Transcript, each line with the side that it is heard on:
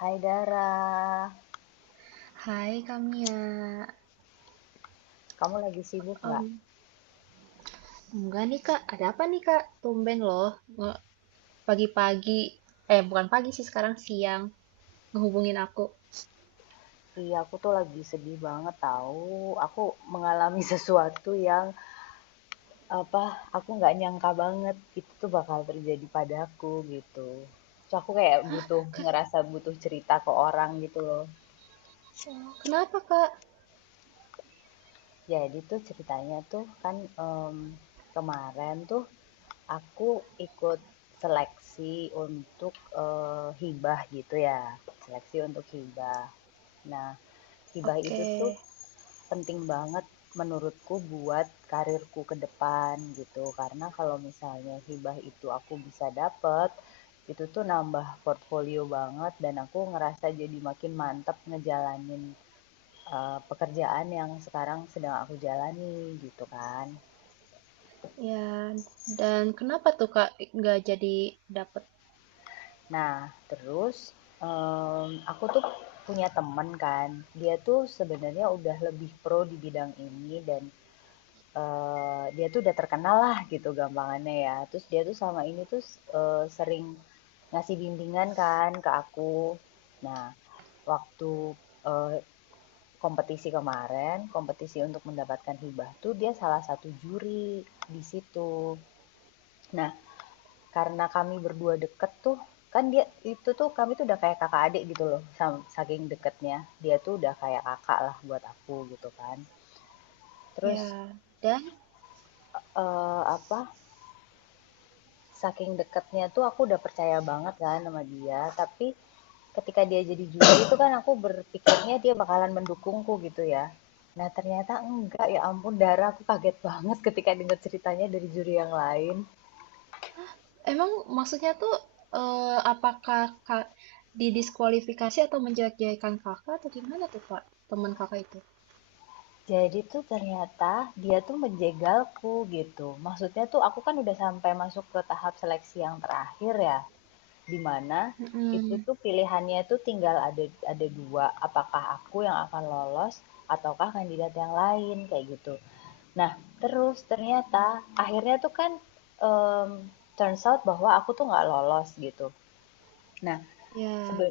left: Hai Dara,
right: Hai Kamia,
left: kamu lagi sibuk nggak?
right: Em, enggak nih Kak, ada apa nih Kak? Tumben loh, nge- pagi-pagi, eh bukan pagi sih sekarang siang, ngehubungin aku.
left: Iya, aku tuh lagi sedih banget tahu. Aku mengalami sesuatu yang apa? Aku nggak nyangka banget itu tuh bakal terjadi padaku gitu. Terus aku kayak butuh ngerasa butuh cerita ke orang gitu loh.
right: Oh, kenapa Kak?
left: Jadi tuh ceritanya tuh kan kemarin tuh aku ikut seleksi untuk hibah gitu ya. Seleksi untuk hibah. Nah, hibah
right: Oke,
left: itu tuh penting banget menurutku buat karirku ke depan gitu. Karena kalau misalnya hibah itu aku bisa dapet, itu tuh nambah portfolio banget dan aku ngerasa jadi makin mantep ngejalanin, pekerjaan yang sekarang sedang aku jalani gitu kan.
right: ya, dan kenapa tuh Kak nggak jadi dapet?
left: Nah terus, aku tuh punya temen kan, dia tuh sebenarnya udah lebih pro di bidang ini dan dia tuh udah terkenal lah gitu gampangannya ya. Terus dia tuh selama ini tuh, sering ngasih bimbingan kan ke aku. Nah, waktu, eee, kompetisi kemarin, kompetisi untuk mendapatkan hibah tuh dia salah satu juri di situ. Nah, karena kami berdua deket tuh, kan dia itu tuh kami tuh udah kayak kakak adik gitu loh, saking deketnya. Dia tuh udah kayak kakak lah buat aku gitu kan. Terus,
right: Ya, dan
left: eee, apa, saking deketnya tuh aku udah percaya banget kan sama dia, tapi ketika dia jadi juri itu kan aku berpikirnya dia bakalan mendukungku gitu ya. Nah, ternyata enggak, ya ampun Dara, aku kaget banget ketika dengar ceritanya dari juri yang lain.
right: emang maksudnya tuh, eh, apakah Kak didiskualifikasi atau menjelek-jelekan Kakak atau gimana tuh Kak, teman Kakak itu?
left: Jadi tuh ternyata dia tuh menjegalku gitu. Maksudnya tuh aku kan udah sampai masuk ke tahap seleksi yang terakhir ya. Dimana itu
right: Mm-mm.
left: tuh pilihannya tuh tinggal ada dua, apakah aku yang akan lolos ataukah kandidat yang lain kayak gitu. Nah terus ternyata akhirnya tuh kan um, turns out bahwa aku tuh nggak lolos gitu. Nah,
right: Ya,
left: sebe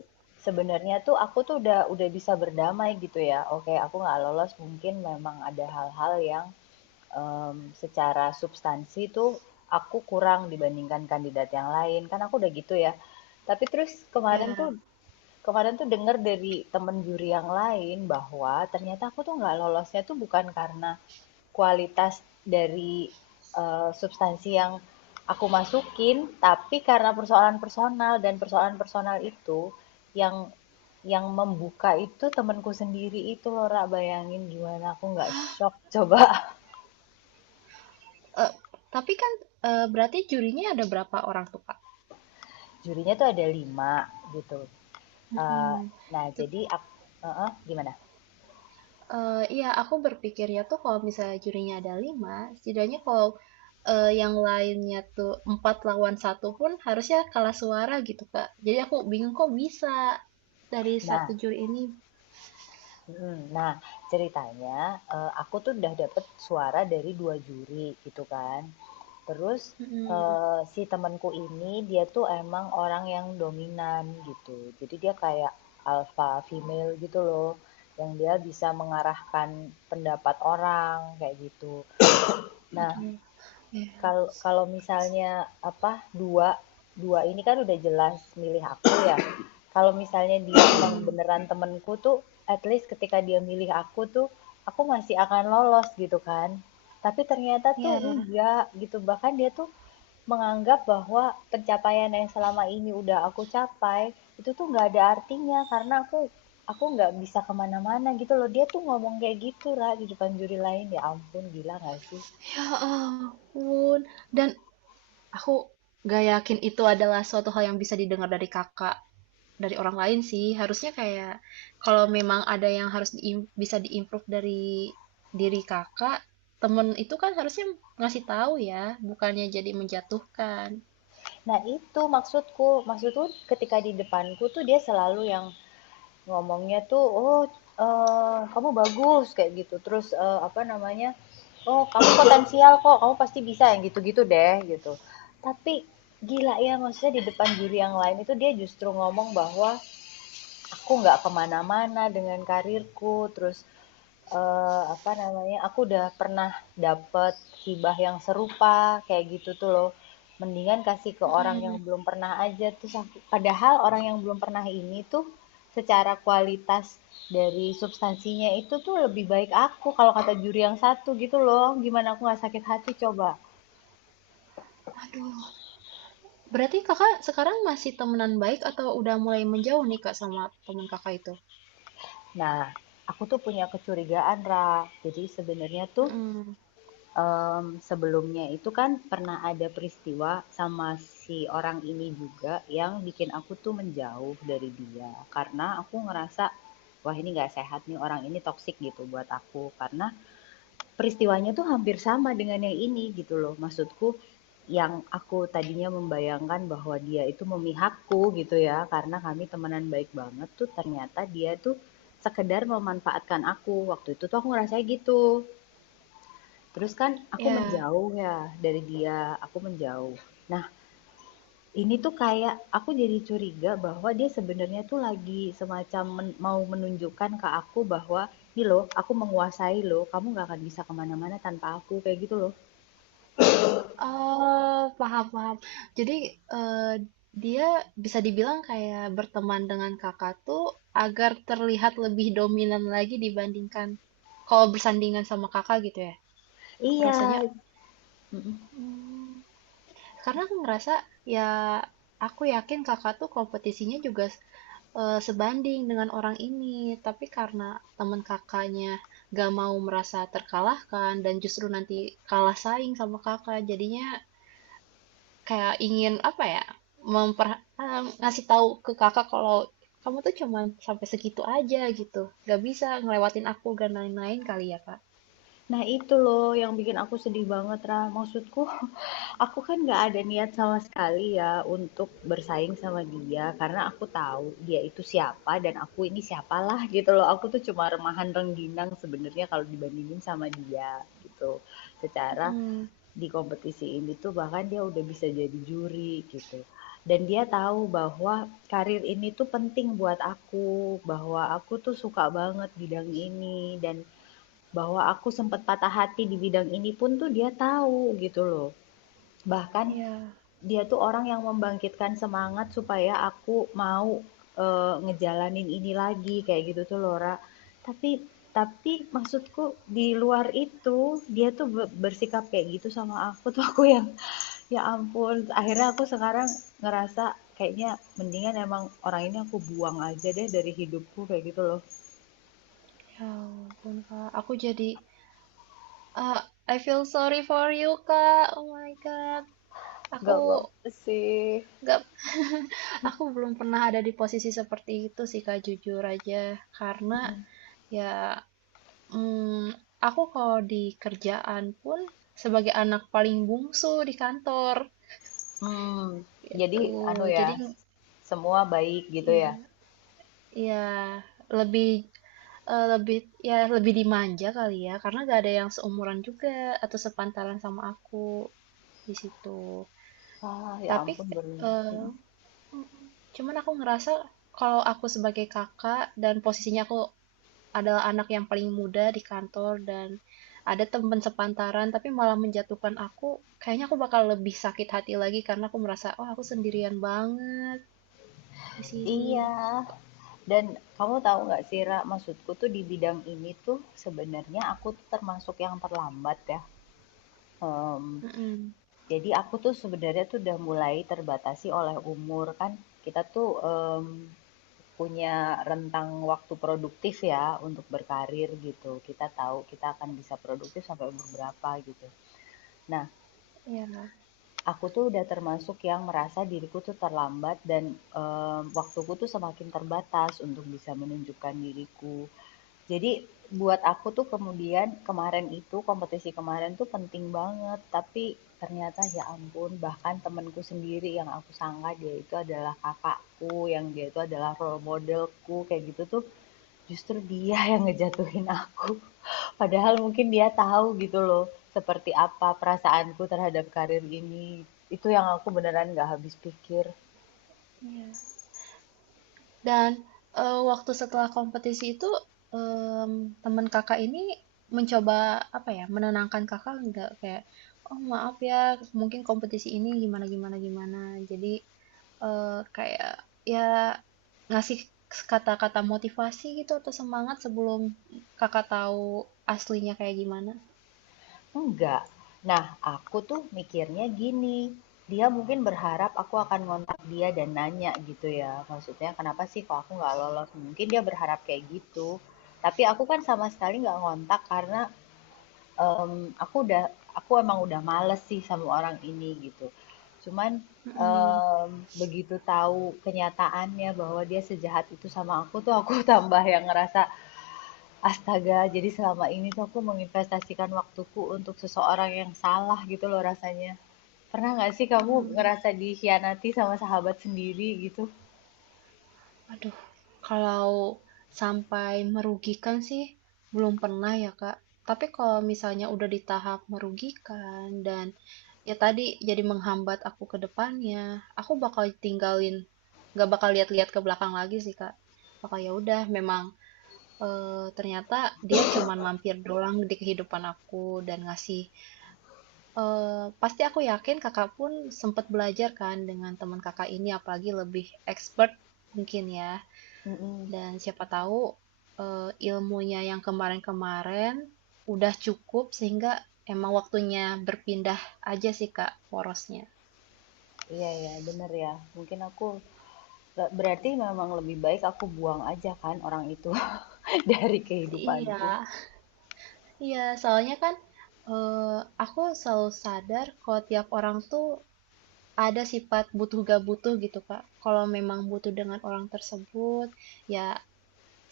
left: sebenarnya tuh aku tuh udah bisa berdamai gitu ya, oke aku nggak lolos, mungkin memang ada hal-hal yang em, secara substansi tuh aku kurang dibandingkan kandidat yang lain kan, aku udah gitu ya. Tapi terus
right: ya.
left: kemarin tuh dengar dari temen juri yang lain bahwa ternyata aku tuh nggak lolosnya tuh bukan karena kualitas dari substansi yang aku masukin, tapi karena persoalan personal, dan persoalan personal itu yang membuka itu temanku sendiri itu loh. Ra, bayangin gimana aku nggak shock coba?
right: Eee, tapi kan, berarti jurinya ada berapa orang tuh, Kak?
left: Jurinya tuh ada 5 gitu. Eh,
right: Mhm,
left: nah
right: tep
left: jadi aku, gimana?
right: Iya, aku berpikirnya tuh kalau misalnya jurinya ada 5, setidaknya kalau, yang lainnya tuh 4 lawan satu pun harusnya kalah suara gitu, Kak. Jadi aku bingung kok bisa dari
left: Nah,
right: satu juri ini
left: mm, nah ceritanya aku tuh udah dapet suara dari dua juri gitu kan. Terus
right: mhm.
left: eh, si temanku ini dia tuh emang orang yang dominan gitu. Jadi dia kayak alpha female gitu loh, yang dia bisa mengarahkan pendapat orang kayak gitu. Nah,
right: Aduh, ya.
left: kalau kalau misalnya apa dua dua ini kan udah jelas milih aku ya. Kalau misalnya dia emang
right: Mhm,
left: beneran temenku tuh, at least ketika dia milih aku tuh, aku masih akan lolos gitu kan. Tapi ternyata tuh
right: iya.
left: enggak gitu. Bahkan dia tuh menganggap bahwa pencapaian yang selama ini udah aku capai itu tuh nggak ada artinya karena aku nggak bisa kemana-mana gitu loh, dia tuh ngomong kayak gitu lah di depan juri lain. Ya ampun, gila nggak sih?
right: Ya ampun, dan aku gak yakin itu adalah suatu hal yang bisa didengar dari Kakak, dari orang lain sih. Harusnya kayak kalau memang ada yang harus bisa diimprove dari diri kakak, temen itu kan harusnya ngasih tahu ya, bukannya jadi menjatuhkan.
left: Nah, itu maksudku. Maksudku ketika di depanku tuh dia selalu yang ngomongnya tuh, "Oh, kamu bagus," kayak gitu. Terus eh, apa namanya? "Oh, kamu potensial kok. Kamu pasti bisa." Yang gitu-gitu deh, gitu. Tapi gila ya, maksudnya di depan juri yang lain itu dia justru ngomong bahwa aku nggak kemana-mana dengan karirku. Terus apa namanya, aku udah pernah dapet hibah yang serupa kayak gitu tuh loh. Mendingan kasih ke orang yang
right: Mm-mm.
left: belum pernah aja, terus aku padahal orang yang belum pernah ini tuh secara kualitas dari substansinya itu tuh lebih baik aku kalau kata juri yang satu gitu loh. Gimana aku nggak sakit hati coba?
right: Aduh, berarti kakak sekarang masih temenan baik atau udah mulai menjauh nih kak sama temen kakak itu?
left: Nah, aku tuh punya kecurigaan, Ra. Jadi sebenarnya tuh
right: Mm.
left: Sebelumnya itu kan pernah ada peristiwa sama si orang ini juga yang bikin aku tuh menjauh dari dia, karena aku ngerasa, "Wah ini nggak sehat nih, orang ini toksik gitu buat aku." Karena peristiwanya tuh hampir sama dengan yang ini gitu loh. Maksudku, yang aku tadinya membayangkan bahwa dia itu memihakku gitu ya, karena kami temenan baik banget tuh, ternyata dia tuh sekedar memanfaatkan aku, waktu itu tuh aku ngerasa gitu. Terus kan aku
right: Ya.
left: menjauh ya dari dia, aku menjauh. Nah, ini tuh kayak aku jadi curiga bahwa dia sebenarnya tuh lagi semacam mau menunjukkan ke aku bahwa ini loh, aku menguasai loh, kamu nggak akan bisa kemana-mana tanpa aku, kayak gitu loh.
right: Oh, paham, paham. Jadi, eh, dia bisa dibilang kayak berteman dengan kakak tuh agar terlihat lebih dominan lagi dibandingkan kalau bersandingan sama kakak gitu ya. Aku
left: Iya,
right: rasanya,
left: mm-mm.
right: hmm, karena aku ngerasa ya aku yakin kakak tuh kompetisinya juga eh, sebanding dengan orang ini, tapi karena teman kakaknya gak mau merasa terkalahkan dan justru nanti kalah saing sama kakak, jadinya kayak ingin apa ya memper ngasih tahu ke kakak kalau kamu tuh cuman sampai segitu aja gitu, nggak bisa ngelewatin aku dan lain-lain kali ya kak.
left: Nah itu loh yang bikin aku sedih banget, Ra. Maksudku aku kan nggak ada niat sama sekali ya untuk bersaing sama dia, karena aku tahu dia itu siapa dan aku ini siapalah gitu loh. Aku tuh cuma remahan rengginang sebenarnya kalau dibandingin sama dia gitu. Secara
right: Hmm,
left: di kompetisi ini tuh bahkan dia udah bisa jadi juri gitu. Dan dia tahu bahwa karir ini tuh penting buat aku, bahwa aku tuh suka banget bidang ini dan bahwa aku sempat patah hati di bidang ini pun tuh dia tahu gitu loh. Bahkan
right: ya.
left: dia tuh orang yang membangkitkan semangat supaya aku mau, ngejalanin ini lagi, kayak gitu tuh loh. Tapi tapi maksudku di luar itu, dia tuh bersikap kayak gitu sama aku tuh, aku yang, ya ampun, akhirnya aku sekarang ngerasa kayaknya mendingan emang orang ini aku buang aja deh dari hidupku, kayak gitu loh.
right: Ya ampun kak, aku jadi ah, I feel sorry for you kak, oh my god.
left: Nggak
right: aku
left: apa-apa sih.
right: nggak aku belum pernah ada di posisi seperti itu sih kak jujur aja, karena
left: Hmm,
right: ya hmm, aku kalau di kerjaan pun sebagai anak paling bungsu di kantor
left: jadi
right: gitu,
left: anu
right: jadi
left: ya, semua baik gitu ya?
right: ya ya lebih eh, lebih ya lebih dimanja kali ya karena gak ada yang seumuran juga atau sepantaran sama aku di situ.
left: Ah, ya
right: Tapi
left: ampun beruntung,
right: eh,
left: mhm.
right: cuman aku ngerasa kalau aku sebagai kakak dan posisinya aku adalah anak yang paling muda di kantor dan ada teman sepantaran tapi malah menjatuhkan aku, kayaknya aku bakal lebih sakit hati lagi karena aku merasa oh aku sendirian banget di sini.
left: Iya, dan kamu tahu nggak sih Ra, maksudku tuh di bidang ini tuh sebenarnya aku tuh termasuk yang terlambat ya. Em,
right: Mm,
left: jadi aku tuh sebenarnya tuh udah mulai terbatasi oleh umur kan. Kita tuh punya rentang waktu produktif ya untuk berkarir gitu. Kita tahu kita akan bisa produktif sampai umur berapa gitu. Nah,
right: ya.
left: aku tuh udah termasuk yang merasa diriku tuh terlambat dan waktuku tuh semakin terbatas untuk bisa menunjukkan diriku. Jadi buat aku tuh kemudian kemarin itu, kompetisi kemarin tuh penting banget, tapi ternyata ya ampun, bahkan temanku sendiri yang aku sangka dia itu adalah kakakku, yang dia itu adalah role modelku, kayak gitu tuh justru dia yang ngejatuhin aku. Padahal mungkin dia tahu gitu loh, seperti apa perasaanku terhadap karir ini. Itu yang aku beneran gak habis pikir.
right: Iya. Dan eh, waktu setelah kompetisi itu em, teman kakak ini mencoba apa ya menenangkan kakak nggak, kayak oh maaf ya mungkin kompetisi ini gimana gimana gimana, jadi eh, kayak ya ngasih kata-kata motivasi gitu atau semangat sebelum kakak tahu aslinya kayak gimana.
left: Enggak. Nah, aku tuh mikirnya gini, dia mungkin berharap aku akan ngontak dia dan nanya gitu ya. Maksudnya kenapa sih kok aku nggak lolos? Mungkin dia berharap kayak gitu. Tapi aku kan sama sekali nggak ngontak karena em, aku udah aku emang udah males sih sama orang ini gitu. Cuman
right: Mm-mm.
left: em, begitu tahu kenyataannya bahwa dia sejahat itu sama aku tuh aku tambah yang ngerasa astaga, jadi selama ini tuh aku menginvestasikan waktuku untuk seseorang yang salah gitu loh rasanya. Pernah nggak sih kamu
right: Mm-mm.
left: ngerasa dikhianati sama sahabat sendiri gitu?
right: Aduh, kalau sampai merugikan sih belum pernah ya, Kak. Tapi kalau misalnya udah di tahap merugikan dan ya tadi jadi menghambat aku ke depannya, aku bakal tinggalin, gak bakal lihat-lihat ke belakang lagi sih, Kak. Bakal ya udah, memang eh, ternyata dia cuman mampir doang di kehidupan aku dan ngasih. Eh, pasti aku yakin kakak pun sempat belajar kan dengan teman kakak ini, apalagi lebih expert mungkin ya.
left: Mhm,
right: Dan siapa tahu eh, ilmunya yang kemarin-kemarin udah cukup sehingga emang waktunya berpindah aja sih Kak porosnya.
left: iya ya, bener ya. Mungkin aku berarti memang lebih baik aku buang aja kan orang itu dari
right: Iya,
left: kehidupanku.
right: iya soalnya kan eh, aku selalu sadar kalau tiap orang tuh ada sifat butuh gak butuh gitu Kak. Kalau memang butuh dengan orang tersebut, ya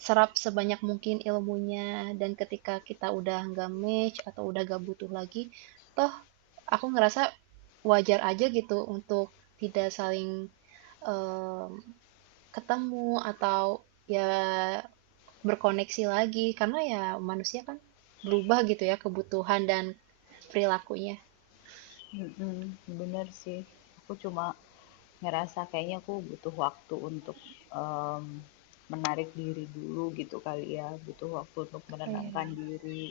right: serap sebanyak mungkin ilmunya dan ketika kita udah nggak match atau udah gak butuh lagi, toh aku ngerasa wajar aja gitu untuk tidak saling em, ketemu atau ya berkoneksi lagi karena ya manusia kan berubah gitu ya kebutuhan dan perilakunya.
left: Mhm, bener sih. Aku cuma ngerasa kayaknya aku butuh waktu untuk, mmm, menarik diri dulu gitu kali ya, butuh waktu untuk
right: Oh iya,
left: menenangkan diri.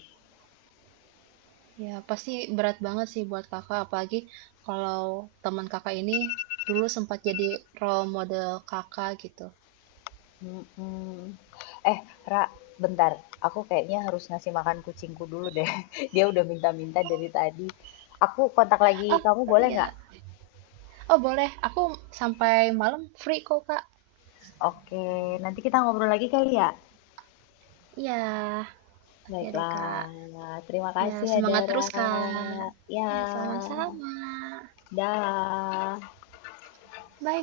right: ya pasti berat banget sih buat kakak apalagi kalau teman kakak ini dulu sempat jadi role model kakak gitu.
left: Mhm. Eh, Ra, bentar. Aku kayaknya harus ngasih makan kucingku dulu deh. Dia udah minta-minta dari tadi. Aku kontak lagi
right: Oh
left: kamu boleh nggak?
right: iya, oh boleh, aku sampai malam free kok kak.
left: Oke, nanti kita ngobrol lagi kali ya.
right: Iya, oke deh kak.
left: Baiklah, terima
right: Ya,
left: kasih ya
right: semangat
left: Dara.
right: terus, Kak. Ya,
left: Ya,
right: sama-sama.
left: dah.
right: Bye.